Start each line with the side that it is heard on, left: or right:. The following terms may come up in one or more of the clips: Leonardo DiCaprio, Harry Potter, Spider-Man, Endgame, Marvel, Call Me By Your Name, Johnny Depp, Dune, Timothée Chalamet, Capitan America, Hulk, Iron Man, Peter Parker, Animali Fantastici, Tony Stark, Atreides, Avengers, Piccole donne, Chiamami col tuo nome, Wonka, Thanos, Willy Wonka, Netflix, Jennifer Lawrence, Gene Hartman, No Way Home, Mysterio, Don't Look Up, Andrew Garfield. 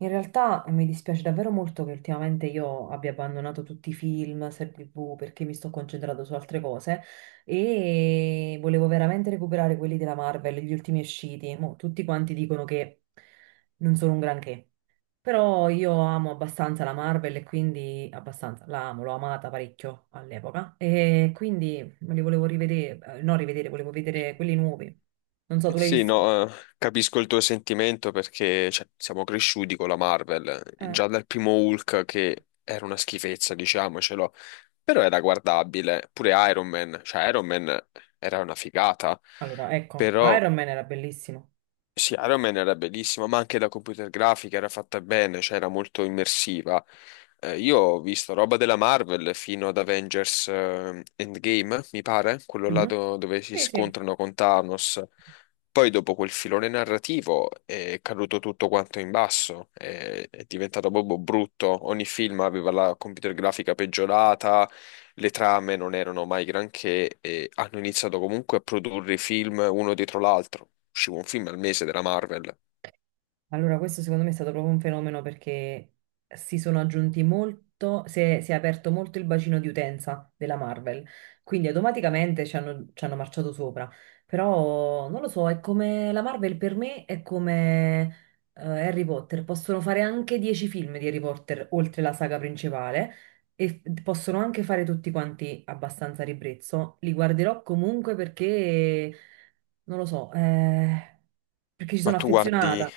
right: In realtà mi dispiace davvero molto che ultimamente io abbia abbandonato tutti i film, serie TV, perché mi sto concentrando su altre cose e volevo veramente recuperare quelli della Marvel, gli ultimi usciti. Mo, tutti quanti dicono che non sono un granché, però io amo abbastanza la Marvel e quindi abbastanza, la amo, l'ho amata parecchio all'epoca e quindi me li volevo rivedere, no rivedere, volevo vedere quelli nuovi. Non so, tu li hai
left: Sì,
right: visti?
left: no, capisco il tuo sentimento perché cioè, siamo cresciuti con la Marvel,
right: Eh,
left: già dal primo Hulk che era una schifezza, diciamocelo, però era guardabile, pure Iron Man, cioè Iron Man era una figata,
right: allora, ecco,
left: però
right: Iron Man era bellissimo.
left: sì, Iron Man era bellissima, ma anche la computer grafica era fatta bene, cioè era molto immersiva. Io ho visto roba della Marvel fino ad Avengers Endgame, mi pare, quello là
right: Mhm.
left: dove si
right: Sì, sì.
left: scontrano con Thanos. Poi dopo quel filone narrativo è caduto tutto quanto in basso, è diventato proprio brutto. Ogni film aveva la computer grafica peggiorata, le trame non erano mai granché e hanno iniziato comunque a produrre i film uno dietro l'altro. Usciva un film al mese della Marvel.
right: Allora, questo secondo me è stato proprio un fenomeno perché si sono aggiunti molto, si è aperto molto il bacino di utenza della Marvel, quindi automaticamente ci hanno marciato sopra. Però non lo so, è come la Marvel per me è come eh, Harry Potter, possono fare anche 10 film di Harry Potter oltre la saga principale e possono anche fare tutti quanti abbastanza a ribrezzo. Li guarderò comunque perché, non lo so, perché ci
left: Ma
right: sono
left: tu guardi,
right: affezionata.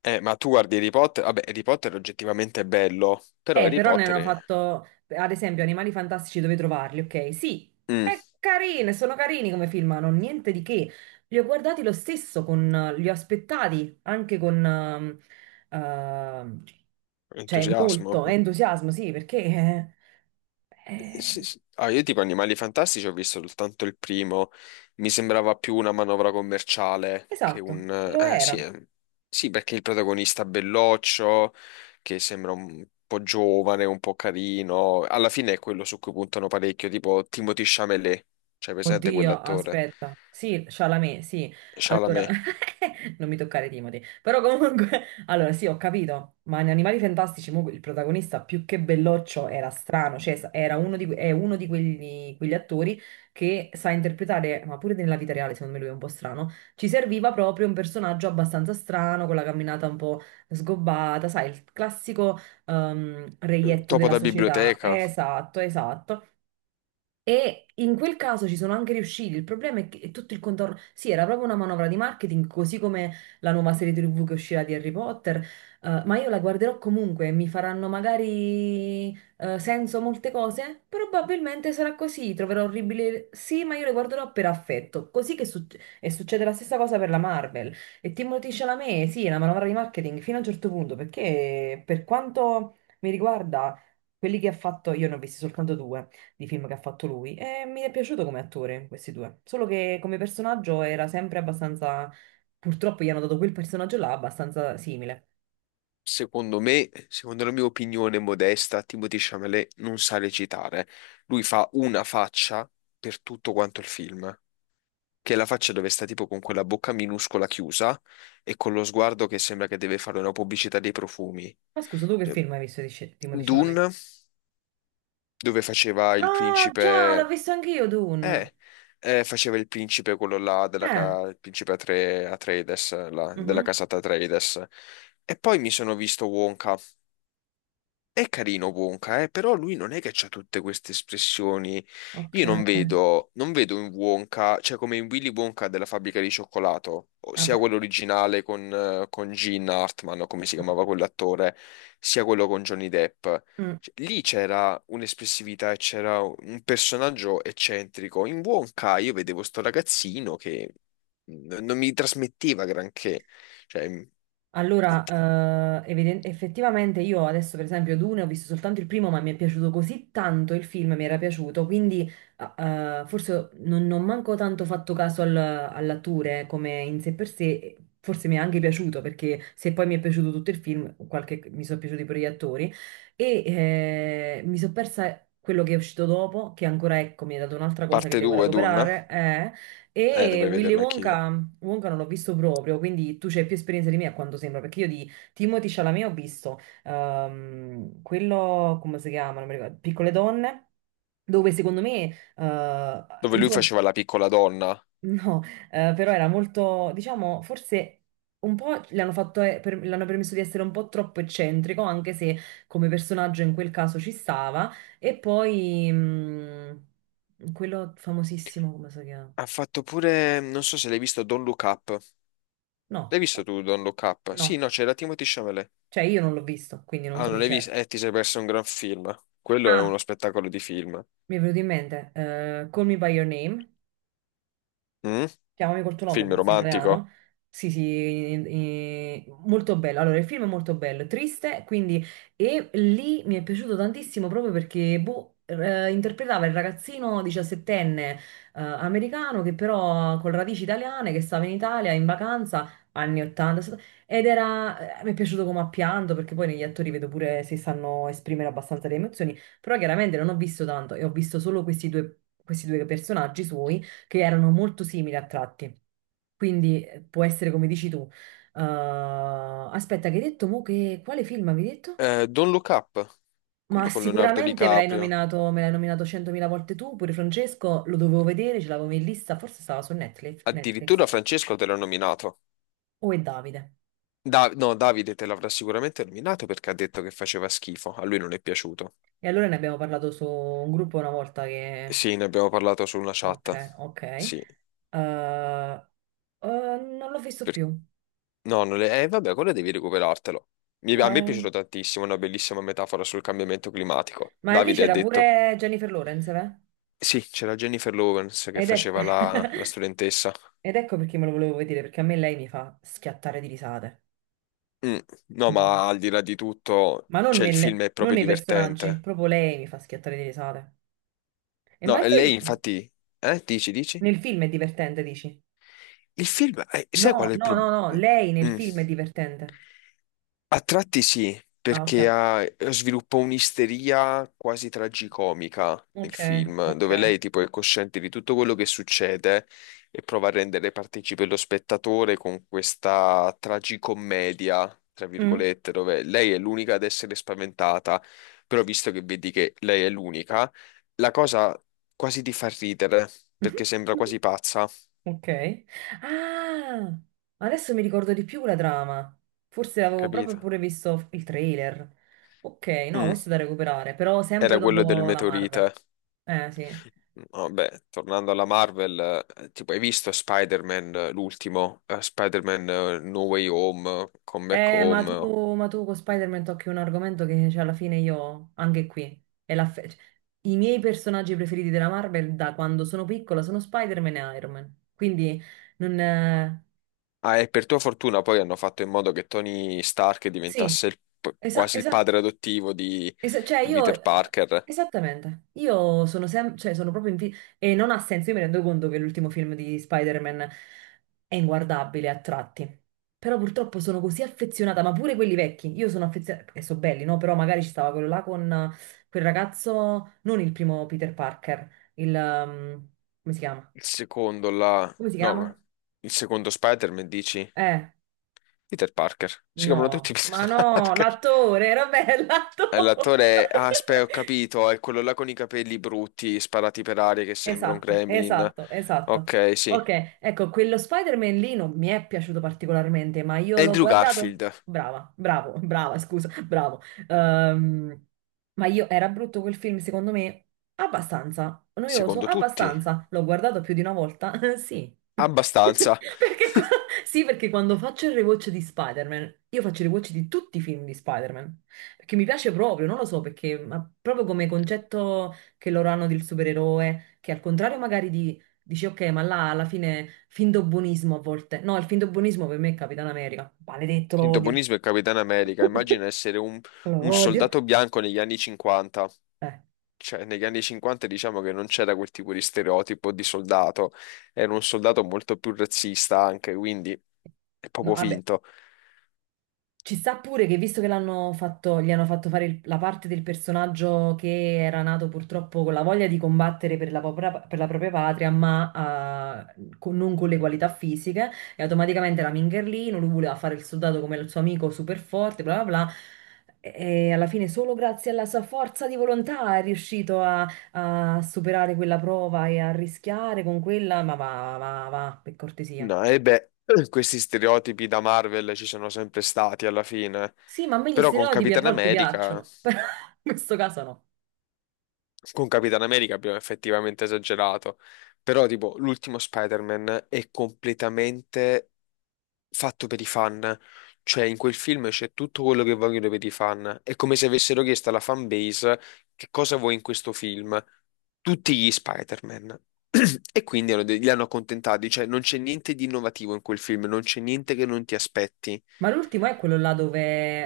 left: ma tu guardi Harry Potter? Vabbè, Harry Potter oggettivamente è bello, però Harry
right: Però ne
left: Potter
right: hanno
left: è...
right: fatto, ad esempio, Animali Fantastici dove trovarli, ok? Sì,
left: Mm,
right: è carine, sono carini come film, ma non niente di che. Li ho guardati lo stesso, li ho aspettati anche con, ehm, cioè,
left: entusiasmo.
right: molto entusiasmo, sì, perché...
left: Sì,
right: eh,
left: sì. Ah, io tipo Animali Fantastici ho visto soltanto il primo, mi sembrava più una manovra commerciale che
right: esatto,
left: un...
right: lo
left: eh, sì,
right: era.
left: eh, sì, perché il protagonista belloccio, che sembra un po' giovane, un po' carino, alla fine è quello su cui puntano parecchio, tipo Timothée Chalamet, cioè presente
right: Oddio,
left: quell'attore?
right: aspetta. Sì, Chalamet, sì. Allora,
left: Chalamet.
right: non mi toccare Timothy. Però comunque, allora sì, ho capito, ma in Animali Fantastici mo, il protagonista più che belloccio era strano, cioè era uno di, è uno di quelli, quegli attori che sa interpretare, ma pure nella vita reale, secondo me lui è un po' strano, ci serviva proprio un personaggio abbastanza strano, con la camminata un po' sgobbata, sai, il classico reietto
left: Topo
right: della
left: da
right: società.
left: biblioteca.
right: Esatto, esatto. E in quel caso ci sono anche riusciti. Il problema è che è tutto il contorno. Sì, era proprio una manovra di marketing, così come la nuova serie TV che uscirà di Harry Potter. Ma io la guarderò comunque, mi faranno magari senso molte cose. Probabilmente sarà così. Troverò orribile. Sì, ma io le guarderò per affetto. Così che e succede la stessa cosa per la Marvel. E Timothée Chalamet, sì, è una manovra di marketing fino a un certo punto, perché per quanto mi riguarda, quelli che ha fatto, io ne ho visti soltanto due di film che ha fatto lui e mi è piaciuto come attore, questi due. Solo che come personaggio era sempre abbastanza, purtroppo gli hanno dato quel personaggio là abbastanza simile.
left: Secondo me, secondo la mia opinione modesta, Timothée Chalamet non sa recitare. Lui fa una faccia per tutto quanto il film, che è la faccia dove sta tipo con quella bocca minuscola chiusa e con lo sguardo che sembra che deve fare una pubblicità dei profumi.
right: Ma scusa, tu che
left: Cioè,
right: film hai visto di Timothée Chalamet?
left: Dune, dove
right: Ah, già, l'ho visto anch'io, Dune.
left: Eh, faceva il principe quello là, della
right: Eh,
left: il principe Atreides, là, della
right: mhm.
left: casata Atreides. E poi mi sono visto Wonka. È carino Wonka, però lui non è che ha tutte queste espressioni.
right: Ok,
left: Io non vedo, non vedo in Wonka, cioè come in Willy Wonka della fabbrica di cioccolato, o sia
right: vabbè.
left: quello originale con Gene Hartman, o come si
right: Mm,
left: chiamava quell'attore, sia quello con Johnny Depp.
right: mm.
left: Cioè, lì c'era un'espressività e c'era un personaggio eccentrico. In Wonka io vedevo sto ragazzino che non mi trasmetteva granché. Cioè,
right: Allora, effettivamente io adesso per esempio Dune ho visto soltanto il primo, ma mi è piaciuto così tanto il film, mi era piaciuto, quindi forse non manco tanto fatto caso all'attore come in sé per sé, forse mi è anche piaciuto perché se poi mi è piaciuto tutto il film, mi sono piaciuti pure gli attori e mi sono persa quello che è uscito dopo, che ancora ecco mi ha dato un'altra cosa che
left: parte
right: devo
left: 2, Dun,
right: recuperare, e
left: dovrei
right: Willy
left: vederlo anch'io.
right: Wonka, Wonka non l'ho visto proprio, quindi tu c'hai più esperienza di me a quanto sembra, perché io di Timothy Chalamet ho visto quello, come si chiama, non mi ricordo, Piccole donne, dove secondo me,
left: Dove lui
right: insomma,
left: faceva la piccola donna.
right: no, però era molto, diciamo, forse un po' l'hanno fatto, l'hanno permesso di essere un po' troppo eccentrico, anche se come personaggio in quel caso ci stava, e poi quello famosissimo, come si chiama?
left: Ha fatto pure, non so se l'hai visto, Don't Look Up. L'hai
right: No.
left: visto tu, Don't Look Up? Sì,
right: No,
left: no, c'era Timothy Chalamet.
right: cioè, io non l'ho visto, quindi non
left: Ah,
right: so
left: non
right: chi
left: l'hai
right: c'era.
left: visto? Ti sei perso un gran film. Quello è
right: Ah,
left: uno spettacolo di film.
right: mi è venuto in mente, Call Me By Your Name,
left: Mm?
right: Chiamami col tuo nome,
left: Film
right: forse in
left: romantico.
right: italiano. Sì, sì, molto bello. Allora, il film è molto bello, triste, quindi... E lì mi è piaciuto tantissimo proprio perché, boh, interpretava il ragazzino diciassettenne, americano che però con radici italiane, che stava in Italia in vacanza, anni 80, ed era... mi è piaciuto come ha pianto, perché poi negli attori vedo pure se sanno esprimere abbastanza le emozioni, però chiaramente non ho visto tanto e ho visto solo questi due personaggi suoi che erano molto simili a tratti. Quindi può essere come dici tu. Eh, Aspetta, che hai detto mo che quale film avevi detto?
left: Don't Look Up,
right: Ma
left: quello con Leonardo
right: sicuramente
left: DiCaprio.
right: me l'hai nominato 100.000 volte tu, pure Francesco, lo dovevo vedere, ce l'avevo in lista, forse stava su Netflix,
left: Addirittura
right: Netflix.
left: Francesco te l'ha nominato.
right: O è Davide.
left: No, Davide te l'avrà sicuramente nominato perché ha detto che faceva schifo. A lui non è piaciuto.
right: E allora ne abbiamo parlato su un gruppo una volta che...
left: Sì, ne abbiamo parlato su una
right: Ok,
left: chat.
right: ok.
left: Sì,
right: Eh, non l'ho visto
left: perché
right: più.
left: no, non le... vabbè, quello devi recuperartelo. A
right: No,
left: me è
right: eh.
left: piaciuto tantissimo, una bellissima metafora sul cambiamento climatico.
right: Ma lì
left: Davide ha
right: c'era
left: detto...
right: pure Jennifer Lawrence, eh?
left: Sì, c'era Jennifer Lawrence che
right: Ed è...
left: faceva la studentessa.
right: Ed ecco perché me lo volevo vedere, perché a me lei mi fa schiattare di risate.
left: Mm, no,
right: Mamma.
left: ma al di là di tutto,
right: Ma non,
left: cioè, il
right: nelle-
left: film è
right: non
left: proprio
right: nei personaggi,
left: divertente.
right: proprio lei mi fa schiattare di risate. E ma
left: No,
right: il
left: e
right: film,
left: lei infatti... dici, dici?
right: nel film è divertente, dici?
left: Il film... sai
right: No,
left: qual è il
right: no, no,
left: problema?
right: no, lei nel film è divertente.
left: A tratti sì,
right: Ah, ok,
left: perché sviluppa un'isteria quasi tragicomica nel
right: ok,
left: film,
right: ok.
left: dove lei tipo è cosciente di tutto quello che succede e prova a rendere partecipe lo spettatore con questa tragicommedia, tra
right: Mm.
left: virgolette, dove lei è l'unica ad essere spaventata, però visto che vedi che lei è l'unica, la cosa quasi ti fa ridere, perché sembra quasi pazza,
right: Ok. Ah, adesso mi ricordo di più la trama. Forse avevo proprio
left: capito?
right: pure visto il trailer. Ok, no,
left: Mm,
right: questo è da recuperare, però sempre
left: era quello del
right: dopo la Marvel.
left: meteorite.
right: Sì.
left: Vabbè, tornando alla Marvel, tipo, hai visto Spider-Man, l'ultimo, Spider-Man No Way Home, Come Back
right: Ma
left: Home.
right: tu, ma tu con Spider-Man tocchi un argomento che cioè, alla fine io, anche qui, è la cioè, i miei personaggi preferiti della Marvel da quando sono piccola sono Spider-Man e Iron Man. Quindi non...
left: Ah, e per tua fortuna poi hanno fatto in modo che Tony Stark
right: Sì,
left: diventasse il
right: esatto.
left: quasi il padre adottivo
right: Cioè
left: di
right: io,
left: Peter Parker.
right: esattamente, io sono sempre, cioè sono proprio in e non ha senso, io mi rendo conto che l'ultimo film di Spider-Man è inguardabile a tratti, però purtroppo sono così affezionata, ma pure quelli vecchi, io sono affezionata, e sono belli, no? Però magari ci stava quello là con quel ragazzo, non il primo Peter Parker, il, come si chiama?
left: Il secondo, la...
right: Come si chiama?
left: no, il secondo Spider-Man, dici?
right: Eh,
left: Peter Parker. Si chiamano tutti
right: no, ma
left: Peter
right: no,
left: Parker.
right: l'attore, era bello, l'attore.
left: L'attore è... Ah, aspetta, ho capito, è quello là con i capelli brutti, sparati per aria, che sembra un
right: Esatto,
left: Gremlin.
right: esatto, esatto.
left: Ok, sì.
right: Ok, ecco, quello Spider-Man lì non mi è piaciuto particolarmente, ma io l'ho
left: Andrew
right: guardato.
left: Garfield,
right: Brava, bravo, brava, scusa, bravo. Ehm, ma io era brutto quel film, secondo me? Abbastanza. Noioso?
left: secondo tutti,
right: Abbastanza. L'ho guardato più di una volta? Sì.
left: abbastanza.
right: Perché qua- Sì, perché quando faccio il rewatch di Spider-Man, io faccio il rewatch di tutti i film di Spider-Man. Perché mi piace proprio, non lo so, perché ma proprio come concetto che loro hanno del supereroe, che al contrario magari di, dici ok, ma là alla fine finto buonismo a volte. No, il finto buonismo per me è Capitan America. Maledetto, lo
left: Finto
right: odio.
left: buonismo e Capitano America, immagina essere
right: Lo
left: un
right: odio.
left: soldato bianco negli anni 50.
right: Eh.
left: Cioè, negli anni 50 diciamo che non c'era quel tipo di stereotipo di soldato, era un soldato molto più razzista anche, quindi è
right: No,
left: proprio
right: vabbè,
left: finto.
right: ci sta pure che visto che l'hanno fatto, gli hanno fatto fare la parte del personaggio che era nato purtroppo con la voglia di combattere per la propria patria, ma non con le qualità fisiche, e automaticamente era Mingerlino, lui voleva fare il soldato come il suo amico super forte, bla bla bla, e alla fine solo grazie alla sua forza di volontà è riuscito a, a superare quella prova e a rischiare con quella, ma va, va, va, per cortesia.
left: No, e beh, questi stereotipi da Marvel ci sono sempre stati alla fine.
right: Sì, ma a me gli
left: Però con
right: stereotipi a
left: Capitan
right: volte
left: America.
right: piacciono, però in questo caso no.
left: Con Capitan America abbiamo effettivamente esagerato, però tipo l'ultimo Spider-Man è completamente fatto per i fan, cioè in quel film c'è tutto quello che vogliono per i fan, è come se avessero chiesto alla fan base che cosa vuoi in questo film, tutti gli Spider-Man. E quindi li hanno accontentati, cioè non c'è niente di innovativo in quel film, non c'è niente che non ti aspetti.
right: Ma l'ultimo è quello là dove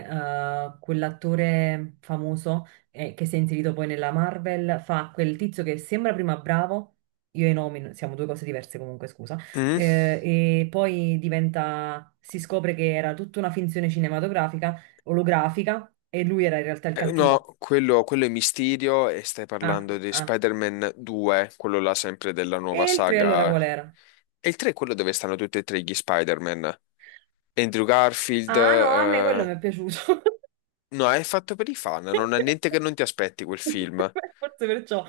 right: quell'attore famoso che si è inserito poi nella Marvel fa quel tizio che sembra prima bravo, io e i nomi siamo due cose diverse comunque, scusa,
left: Mm?
right: eh, e poi diventa, si scopre che era tutta una finzione cinematografica, olografica, e lui era in realtà il cattivo.
left: No, quello è Mysterio e stai
right: Ah,
left: parlando di
right: ah.
left: Spider-Man 2, quello là sempre della nuova
right: E il 3 allora
left: saga.
right: qual era?
left: E il 3 è quello dove stanno tutti e tre gli Spider-Man. Andrew Garfield,
right: Ah no, a me quello mi è piaciuto.
left: no, è fatto per i fan, non ha niente che non ti aspetti quel film.
right: Forse perciò.